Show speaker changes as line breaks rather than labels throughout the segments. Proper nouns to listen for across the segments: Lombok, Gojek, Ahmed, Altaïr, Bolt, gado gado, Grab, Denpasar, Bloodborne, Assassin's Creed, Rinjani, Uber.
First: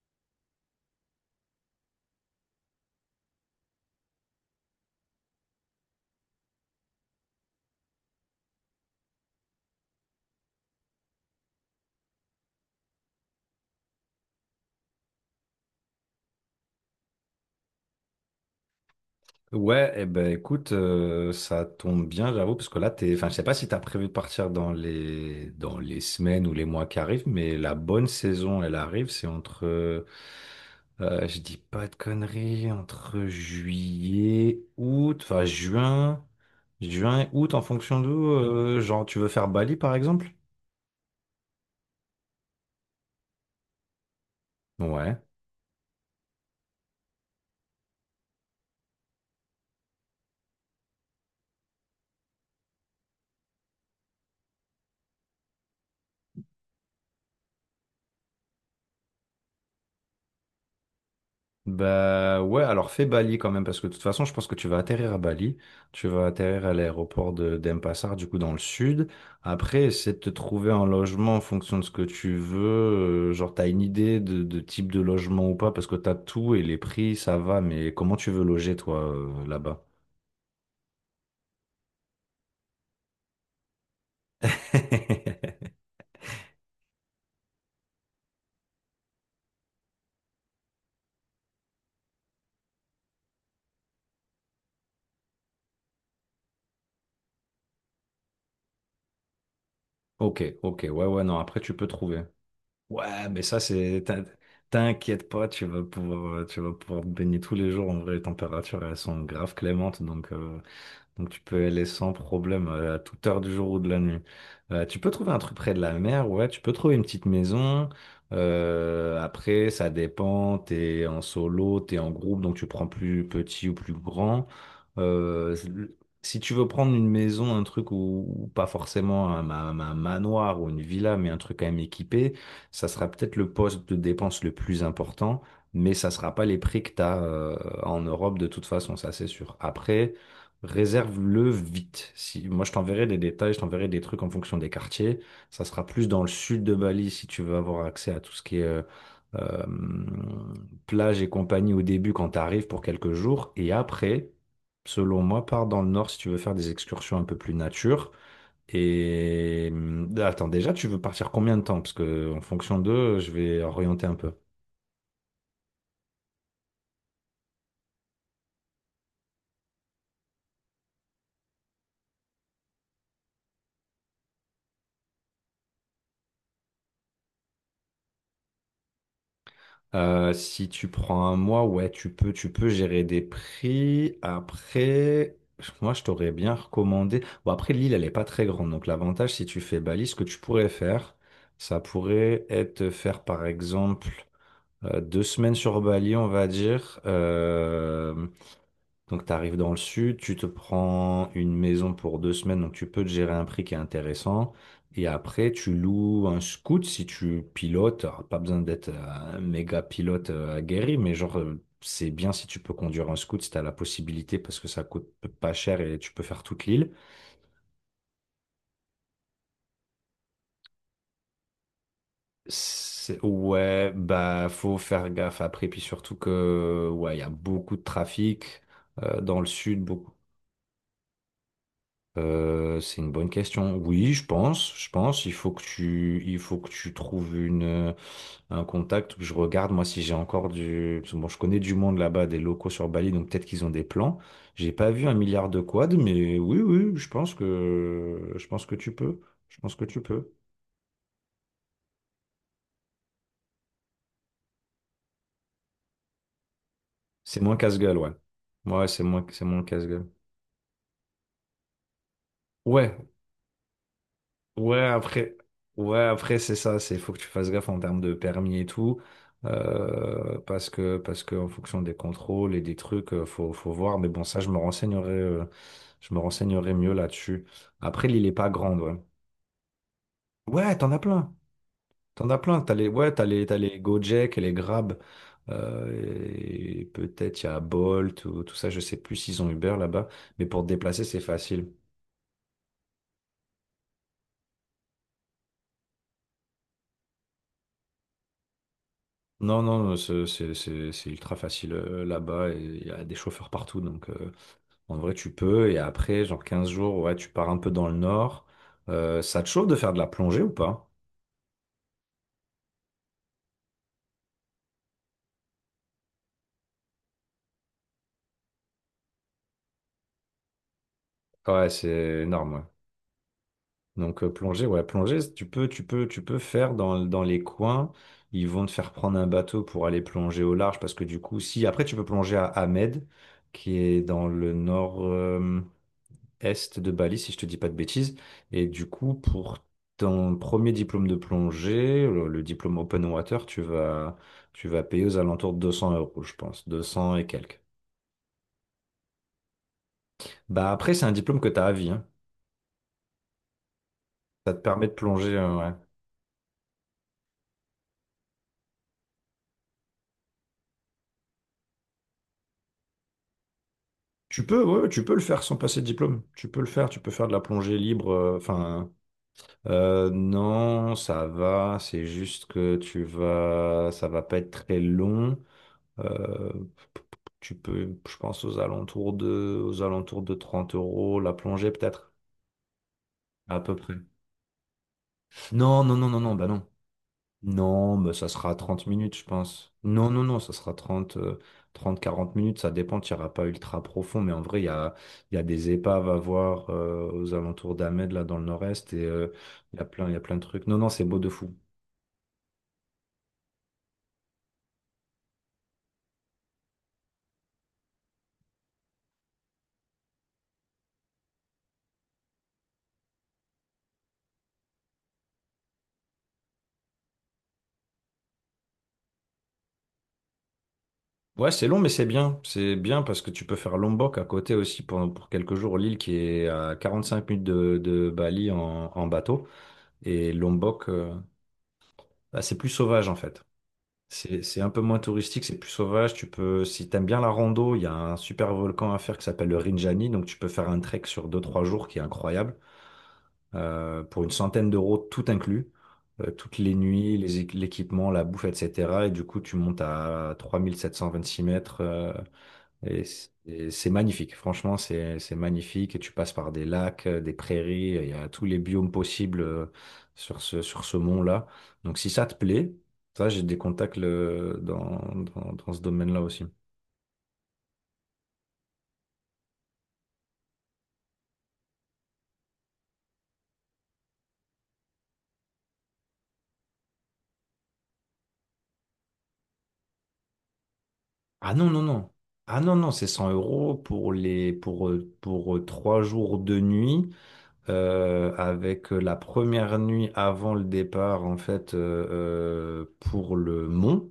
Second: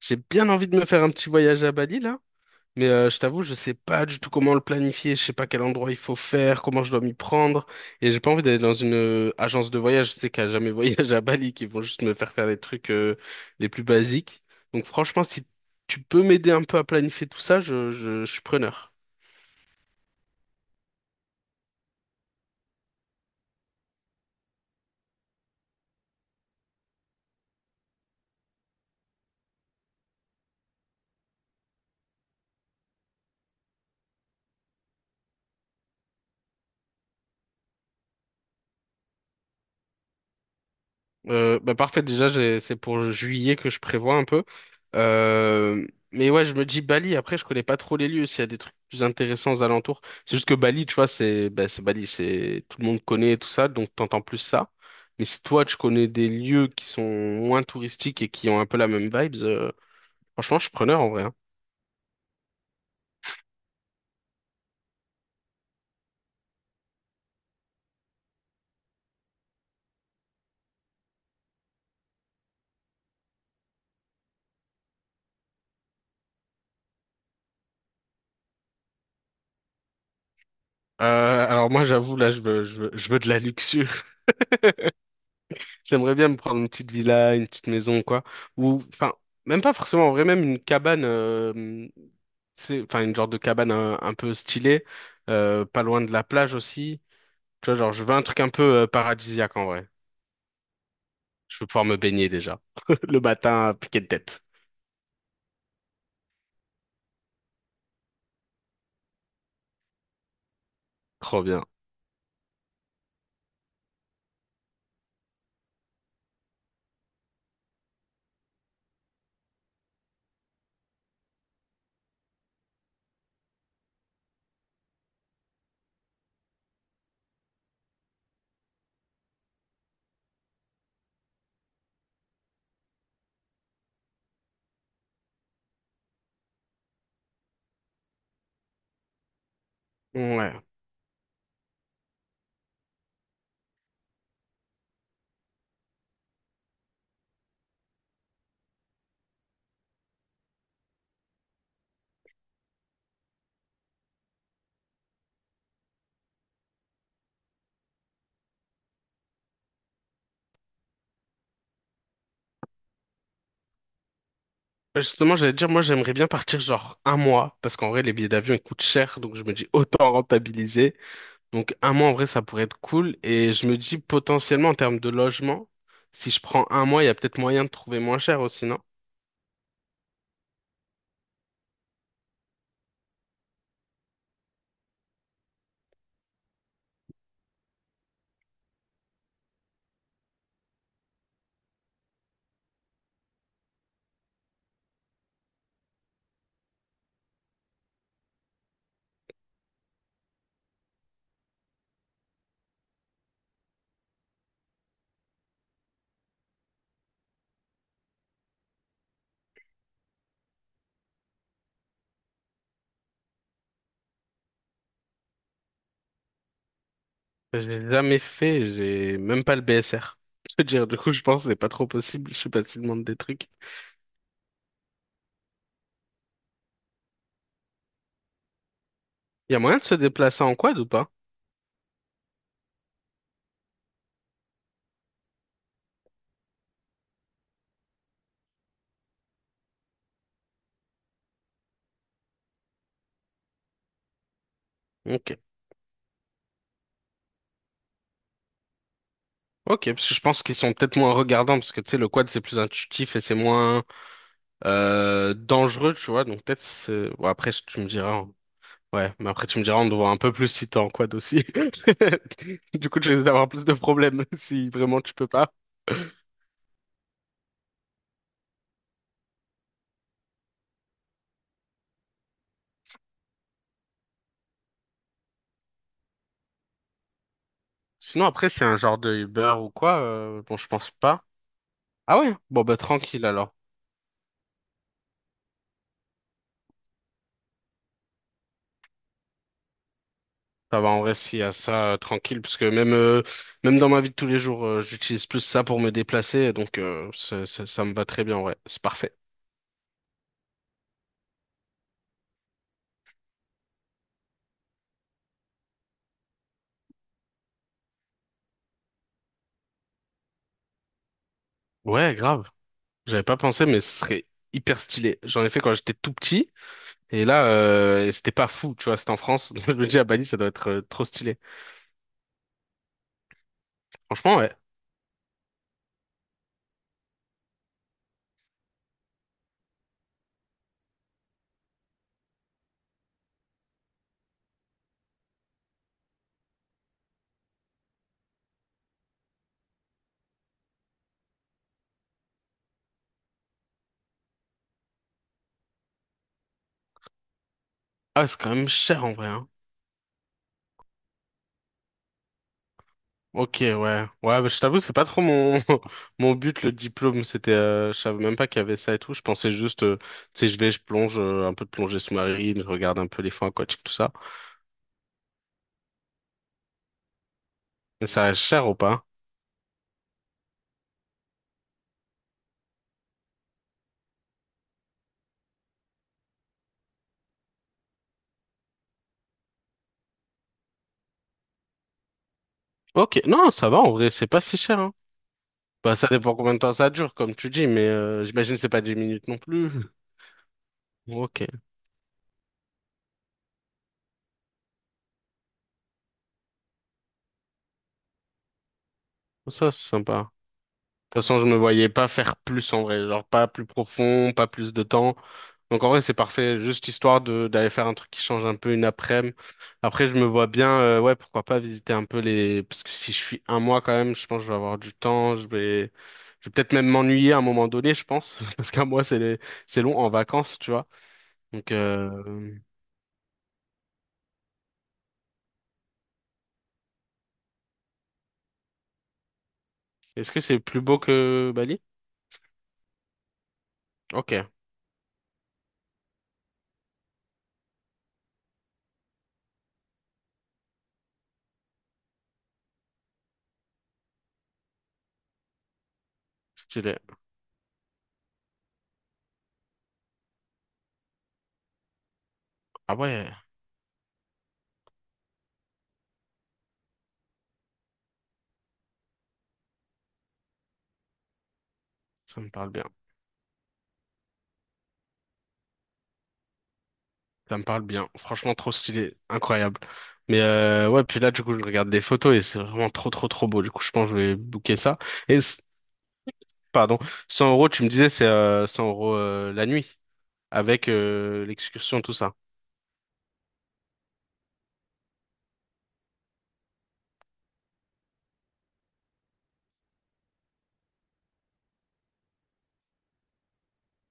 J'ai bien envie de me faire un petit voyage à Bali là, mais je t'avoue, je sais pas du tout comment le planifier, je sais pas quel endroit il faut faire, comment je dois m'y prendre, et j'ai pas envie d'aller dans une agence de voyage, je sais qu'à jamais voyage à Bali, qui vont juste me faire faire les trucs les plus basiques. Donc franchement, si tu peux m'aider un peu à planifier tout ça, je suis preneur.
Ouais, eh ben écoute, ça tombe bien, j'avoue, parce que là, t'es, enfin, je sais pas si t'as prévu de partir dans les semaines ou les mois qui arrivent, mais la bonne saison, elle arrive, c'est je dis pas de conneries, entre juillet, août, enfin juin, août, en fonction d'où, genre tu veux faire Bali par exemple?
Bah parfait, déjà, c'est pour juillet que je prévois un peu.
Ouais.
Mais ouais, je me dis Bali, après, je connais pas trop les lieux, s'il y a des trucs plus intéressants aux alentours. C'est juste que Bali, tu vois, c'est bah, c'est Bali, c'est tout le monde connaît et tout ça, donc t'entends plus ça. Mais si toi, tu connais des lieux qui sont moins touristiques et qui ont un peu la même vibes, franchement, je suis preneur en vrai, hein.
Bah ouais, alors fais Bali quand même, parce que de toute façon, je pense que tu vas atterrir à Bali, tu vas atterrir à l'aéroport de d'Denpasar, du coup dans le sud. Après, essaie de te trouver un logement en fonction de ce que tu veux. Genre, t'as une idée de type de logement ou pas, parce que t'as tout et les prix, ça va, mais comment tu veux loger toi là-bas?
Alors moi, j'avoue, là, je veux de la luxure. J'aimerais bien me prendre une petite villa, une petite maison, quoi. Ou, enfin, même pas forcément en vrai, même une cabane. C'est enfin une genre de cabane un peu stylée, pas loin de la plage aussi. Tu vois, genre, je veux un truc un peu paradisiaque en vrai.
Ok, ok, ouais, ouais, non, après
Je veux
tu
pouvoir
peux
me
trouver.
baigner déjà. Le
Ouais, mais ça,
matin, à piquer de tête.
T'inquiète pas, tu vas pouvoir te baigner tous les jours. En vrai, les températures, elles sont grave clémentes, Donc tu
Trop bien.
peux aller sans problème à toute heure du jour ou de la nuit. Tu peux trouver un truc près de la mer, ouais, tu peux trouver une petite maison. Après, ça dépend, t'es en solo, t'es en groupe, donc tu prends plus petit ou plus grand. Euh, Si tu veux prendre une maison, un truc où pas forcément un manoir ou une villa, mais un truc quand même équipé, ça sera peut-être le poste de dépense le plus important, mais ça sera pas les prix que t'as en Europe de toute façon, ça c'est sûr. Après,
Ouais.
réserve-le vite. Si, moi, je t'enverrai des détails, je t'enverrai des trucs en fonction des quartiers. Ça sera plus dans le sud de Bali si tu veux avoir accès à tout ce qui est euh, plage et compagnie au début quand tu arrives pour quelques jours. Et après, selon moi, pars dans le nord si tu veux faire des excursions un peu plus nature. Et attends, déjà, tu veux partir combien de temps? Parce que en fonction d'eux, je vais orienter un peu.
Bah, justement, j'allais te dire, moi, j'aimerais bien partir genre un mois, parce qu'en vrai, les billets d'avion, ils coûtent cher, donc je me dis autant rentabiliser. Donc, un mois, en vrai, ça pourrait être cool. Et je me dis potentiellement, en termes de logement, si je prends un mois, il y a peut-être moyen de trouver moins cher aussi, non?
Si tu prends un mois, ouais, tu peux gérer des prix. Après, moi, je t'aurais bien recommandé. Bon, après, l'île, elle n'est pas très grande. Donc, l'avantage, si tu fais Bali, ce que tu pourrais faire, ça pourrait être de faire, par exemple, deux semaines sur Bali, on va dire. Donc, tu arrives dans le sud, tu te prends une maison pour deux semaines, donc tu peux te gérer un prix qui est intéressant. Et après, tu loues un scoot si tu pilotes. Alors, pas besoin d'être un méga pilote aguerri, mais c'est bien si tu peux conduire un scoot si tu as la possibilité parce que ça coûte pas cher et tu peux faire toute l'île.
J'ai jamais fait, j'ai même pas le BSR. Je veux dire, du coup, je pense que c'est pas trop possible. Je sais pas s'ils demandent des trucs.
Ouais, bah, faut faire gaffe après. Puis surtout que, ouais, il y a beaucoup de trafic dans le
Il y a moyen
sud,
de se
beaucoup.
déplacer en quad ou pas?
C'est une bonne question. Oui, je pense. Il faut il faut que tu trouves un contact. Je regarde moi si j'ai encore du. Parce que bon, je connais du monde là-bas, des locaux sur Bali, donc peut-être qu'ils ont des plans. J'ai pas vu un
Ok.
milliard de quads, mais oui, oui, je pense que tu peux. Je pense
Ok,
que tu
parce que je
peux.
pense qu'ils sont peut-être moins regardants, parce que tu sais, le quad c'est plus intuitif et c'est moins dangereux, tu vois. Donc peut-être bon,
C'est
après
moins
si tu me
casse-gueule, ouais.
diras, hein.
Ouais,
Ouais, mais
c'est
après tu me
moins
diras, on te
casse-gueule.
voit un peu plus si t'es en quad aussi. Du
Ouais,
coup, tu risques d'avoir plus de problèmes si
ouais,
vraiment tu peux
après,
pas.
ouais, après c'est ça, c'est faut que tu fasses gaffe en termes de permis et tout, parce que en fonction des contrôles et des trucs, faut faut voir. Mais bon, ça, je me renseignerai mieux là-dessus. Après, l'île
Sinon,
est
après,
pas
c'est un
grande, ouais.
genre de Uber ou quoi? Bon je
Ouais, t'en
pense
as
pas.
plein,
Ah
t'en
ouais?
as plein.
Bon, bah tranquille alors.
T'as les Gojek et les Grab, et peut-être il y a Bolt ou tout ça. Je sais plus s'ils ont Uber là-bas, mais pour te
Ça va en
déplacer,
vrai
c'est
s'il y a
facile.
ça tranquille parce que même même dans ma vie de tous les jours j'utilise plus ça pour me déplacer donc ça me va très bien, ouais, c'est parfait.
Non, non, c'est ultra facile là-bas et il y a des chauffeurs partout. Donc en vrai, tu peux. Et après, genre 15 jours, ouais, tu pars un peu dans le nord. Ça te chauffe de faire de la plongée ou pas?
Ouais grave. J'avais pas pensé mais ce serait hyper stylé, j'en ai fait quand j'étais tout petit et là et c'était pas fou tu vois, c'était en France. Je me dis à Bali ça doit être trop stylé.
Ouais, c'est énorme. Ouais. Donc
Franchement ouais.
plongée, tu peux faire dans les coins. Ils vont te faire prendre un bateau pour aller plonger au large parce que du coup, si après tu peux plonger à Ahmed, qui est dans le nord. Est de Bali, si je te dis pas de bêtises. Et du coup, pour ton premier diplôme de plongée, le diplôme Open Water, tu vas payer aux alentours de 200 euros, je pense, 200 et quelques.
Ah c'est quand même cher en vrai, hein.
Bah après, c'est un diplôme que tu as à vie, hein.
Ok, ouais. Ouais, bah,
Ça
je
te
t'avoue,
permet de
c'est pas trop
plonger,
mon
ouais.
mon but le diplôme. C'était, je savais même pas qu'il y avait ça et tout. Je pensais juste, tu sais, je vais, je plonge un peu de plongée sous-marine, je regarde un peu les fonds aquatiques, tout ça.
Tu peux, ouais, ouais, tu peux le faire sans passer de diplôme. Tu peux faire de la plongée
Mais
libre.
ça reste cher ou pas?
Non, ça va. C'est juste que tu vas, ça va pas être très long. Euh, Tu peux, je pense, aux alentours de 30 euros la plongée, peut-être,
Ok, non,
à
ça
peu
va en
près.
vrai, c'est pas si cher, hein.
Non,
Bah,
non,
ça
non, non, non,
dépend
bah
combien de
non.
temps ça dure, comme tu dis, mais
Non, bah ça sera
j'imagine que c'est pas
30
10
minutes, je
minutes non plus.
pense. Non, non, non,
Ok,
30, 40 minutes, ça dépend, tu n'iras pas ultra profond, mais en vrai, il y a des épaves à voir aux alentours d'Ahmed, là, dans le nord-est, et
ça c'est
il y a
sympa.
plein de trucs. Non, non, c'est beau
Toute
de
façon, je
fou.
me voyais pas faire plus en vrai, genre pas plus profond, pas plus de temps. Donc en vrai, c'est parfait, juste histoire de d'aller faire un truc qui change un peu une après-midi. Après, je me vois bien, ouais, pourquoi pas visiter un peu les, parce que si je suis un mois quand même, je pense que je vais avoir du temps, je vais peut-être même m'ennuyer à un moment donné, je pense, parce qu'un mois c'est long en vacances, tu vois.
Ouais, c'est
Donc,
long, mais c'est bien. C'est bien parce que tu peux faire Lombok à côté aussi pour quelques jours, l'île qui est à 45 minutes de Bali en bateau.
est-ce
Et
que c'est plus
Lombok,
beau
euh,
que Bali?
bah, c'est plus sauvage en fait.
Ok,
C'est un peu moins touristique, c'est plus sauvage. Tu peux, si t'aimes bien la rando, il y a un super volcan à faire qui s'appelle le Rinjani. Donc tu peux faire un trek sur deux trois jours qui est incroyable. Pour une centaine d'euros, tout inclus. Toutes les
stylé.
nuits, l'équipement, la bouffe, etc. Et du coup, tu montes à 3726 mètres.
Ah
Et
ouais,
c'est magnifique, franchement, c'est magnifique. Et tu passes par des lacs, des prairies, il y a tous les biomes possibles sur ce mont-là. Donc si ça te
ça me parle
plaît,
bien.
ça, j'ai des contacts dans ce domaine-là aussi.
Ça me parle bien. Franchement, trop stylé. Incroyable. Mais ouais, puis là, du coup, je regarde des photos et c'est vraiment trop beau. Du coup, je pense que je vais booker ça. Et, pardon, 100 euros, tu me disais, c'est 100 euros la nuit, avec
Ah non, non,
l'excursion,
non.
tout ça.
Ah non, non, c'est 100 euros pour trois jours de nuit, avec la première nuit avant le départ, en fait, pour le mont.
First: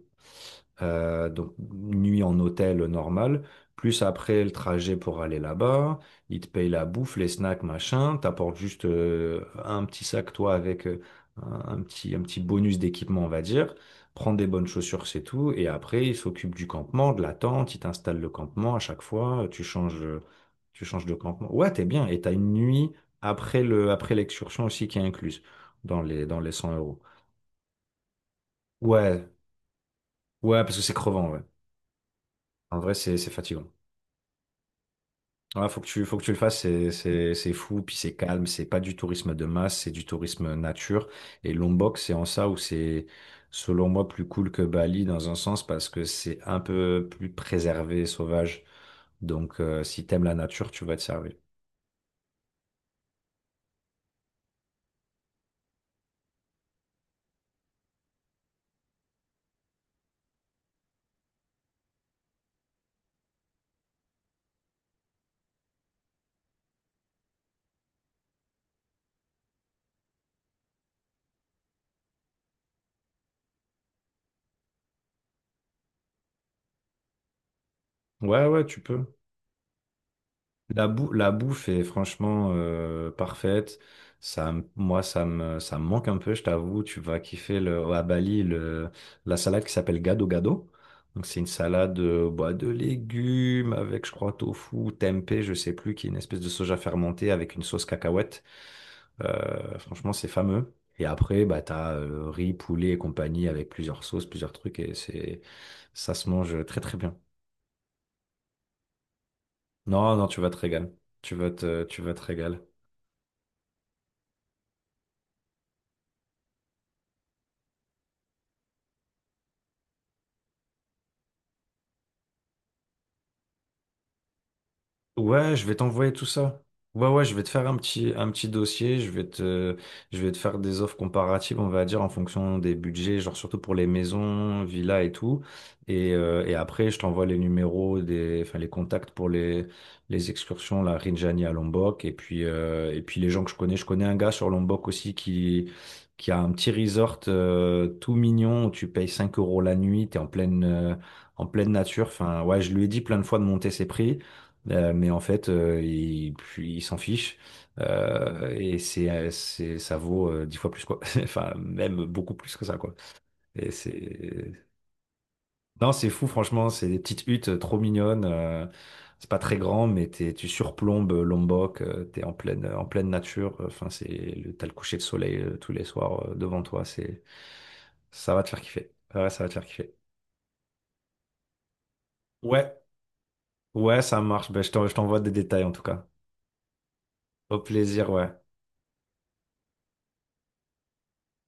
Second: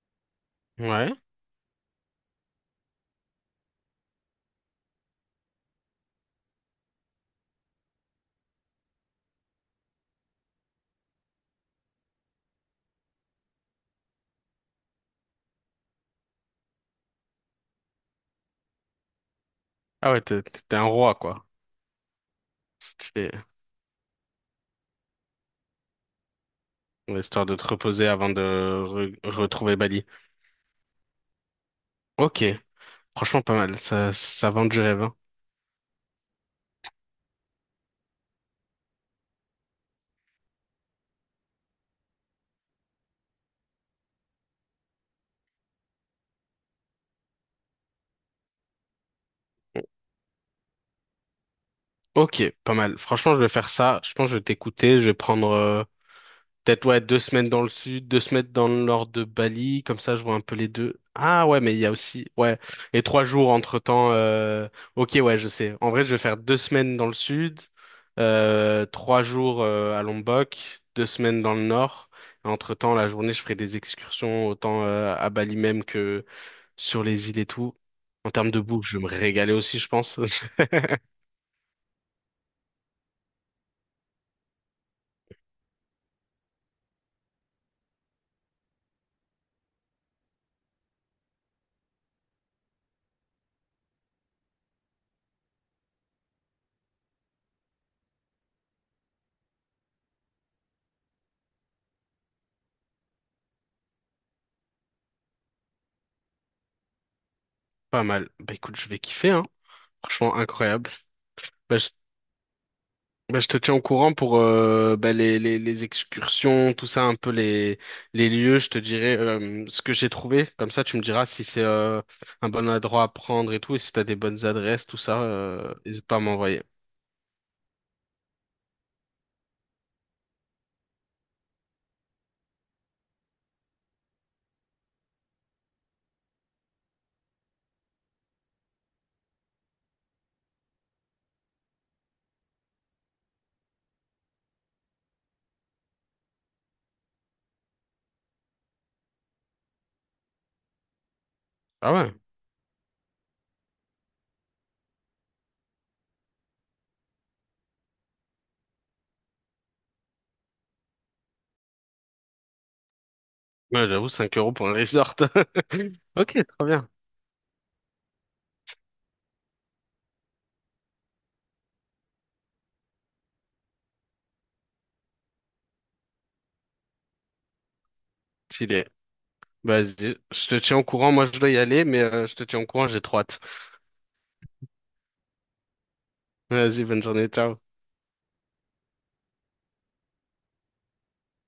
Ouais.
Donc, une nuit en hôtel normal, plus après le trajet pour aller là-bas, ils te payent la bouffe, les snacks, machin, t'apportes juste un petit sac, toi, avec un petit bonus d'équipement, on va dire, prends des bonnes chaussures, c'est tout, et après, ils s'occupent du campement, de la tente, ils t'installent le campement à chaque fois,
Ah ouais, t'es un
tu changes de
roi, quoi.
campement. Ouais, t'es bien, et t'as une nuit
Stylé.
après après l'excursion aussi qui est incluse dans les 100 euros.
Ouais, histoire de te reposer avant de
Ouais,
retrouver Bali.
ouais, parce que c'est crevant, ouais.
Ok.
En vrai, c'est
Franchement, pas
fatigant.
mal. Ça vend du rêve, hein.
Ouais, faut faut que tu le fasses, c'est fou, puis c'est calme, c'est pas du tourisme de masse, c'est du tourisme nature. Et Lombok, c'est en ça où c'est, selon moi, plus cool que Bali dans un sens parce que c'est un peu plus préservé, sauvage. Donc, si t'aimes la nature, tu vas te servir.
Ok, pas mal. Franchement, je vais faire ça. Je pense que je vais t'écouter. Je vais prendre... peut-être, ouais, 2 semaines dans le sud, 2 semaines dans le nord de Bali, comme ça je vois un peu les deux. Ah ouais, mais il y a aussi, ouais, et 3 jours entre-temps. Ok, ouais, je sais. En vrai, je vais faire 2 semaines dans le sud, 3 jours à Lombok, 2 semaines dans le nord. Et entre-temps, la journée, je ferai des excursions autant à Bali même que sur les îles et tout. En
Ouais,
termes de
ouais, tu
bouffe, je vais
peux.
me régaler aussi, je pense.
La bouffe est franchement parfaite. Ça, me- moi, ça me manque un peu, je t'avoue. Tu vas kiffer le, à Bali le, la salade qui s'appelle gado gado. Donc, c'est une salade bah, de légumes avec, je crois, tofu, tempeh, je sais plus, qui est une espèce de soja fermenté avec une sauce cacahuète. Franchement, c'est fameux. Et après, bah, t'as riz, poulet et compagnie avec plusieurs sauces, plusieurs trucs. Et ça se mange très, très bien.
Pas mal. Bah écoute, je vais kiffer, hein.
Non, non,
Franchement,
tu vas te régaler.
incroyable. Bah, je
Tu vas te régaler.
ben, je te tiens au courant pour ben, les excursions, tout ça, un peu les lieux. Je te dirai ce que j'ai trouvé. Comme ça, tu me diras si c'est un bon endroit à prendre et tout, et si t'as des bonnes adresses, tout ça,
Ouais, je vais
n'hésite
t'envoyer
pas à
tout
m'envoyer.
ça. Ouais, ouais, je vais te faire un petit dossier, je vais te faire des offres comparatives, on va dire, en fonction des budgets, genre surtout pour les maisons, villas et tout. Et après, je t'envoie les numéros, des, enfin, les contacts les excursions, la Rinjani à Lombok. Et puis les gens que je connais un gars sur Lombok aussi qui a un petit resort tout mignon où tu payes 5 euros la nuit, en pleine
Ah
nature.
ouais?
Enfin, ouais, je lui ai dit plein de fois de monter ses prix. Mais en fait, il, puis il s'en fiche ça vaut dix fois plus quoi. Enfin, même beaucoup plus que ça quoi. Et
Ouais, j'avoue, 5 euros pour un resort.
non, c'est fou
Ok, trop
franchement. C'est
bien.
des petites huttes trop mignonnes. C'est pas très grand, mais t'es, tu surplombes Lombok. T'es en pleine nature. Enfin, t'as le coucher de soleil tous les soirs devant toi. Ça va te faire
Stylé.
kiffer. Ouais, ça va te faire kiffer.
Vas-y, je te tiens au courant. Moi, je dois y aller, mais je te tiens au
Ouais,
courant, j'ai trop hâte.
ouais, ça marche. Ben, je t'envoie des détails en tout cas.
Vas-y, bonne journée,
Au
ciao.
plaisir, ouais.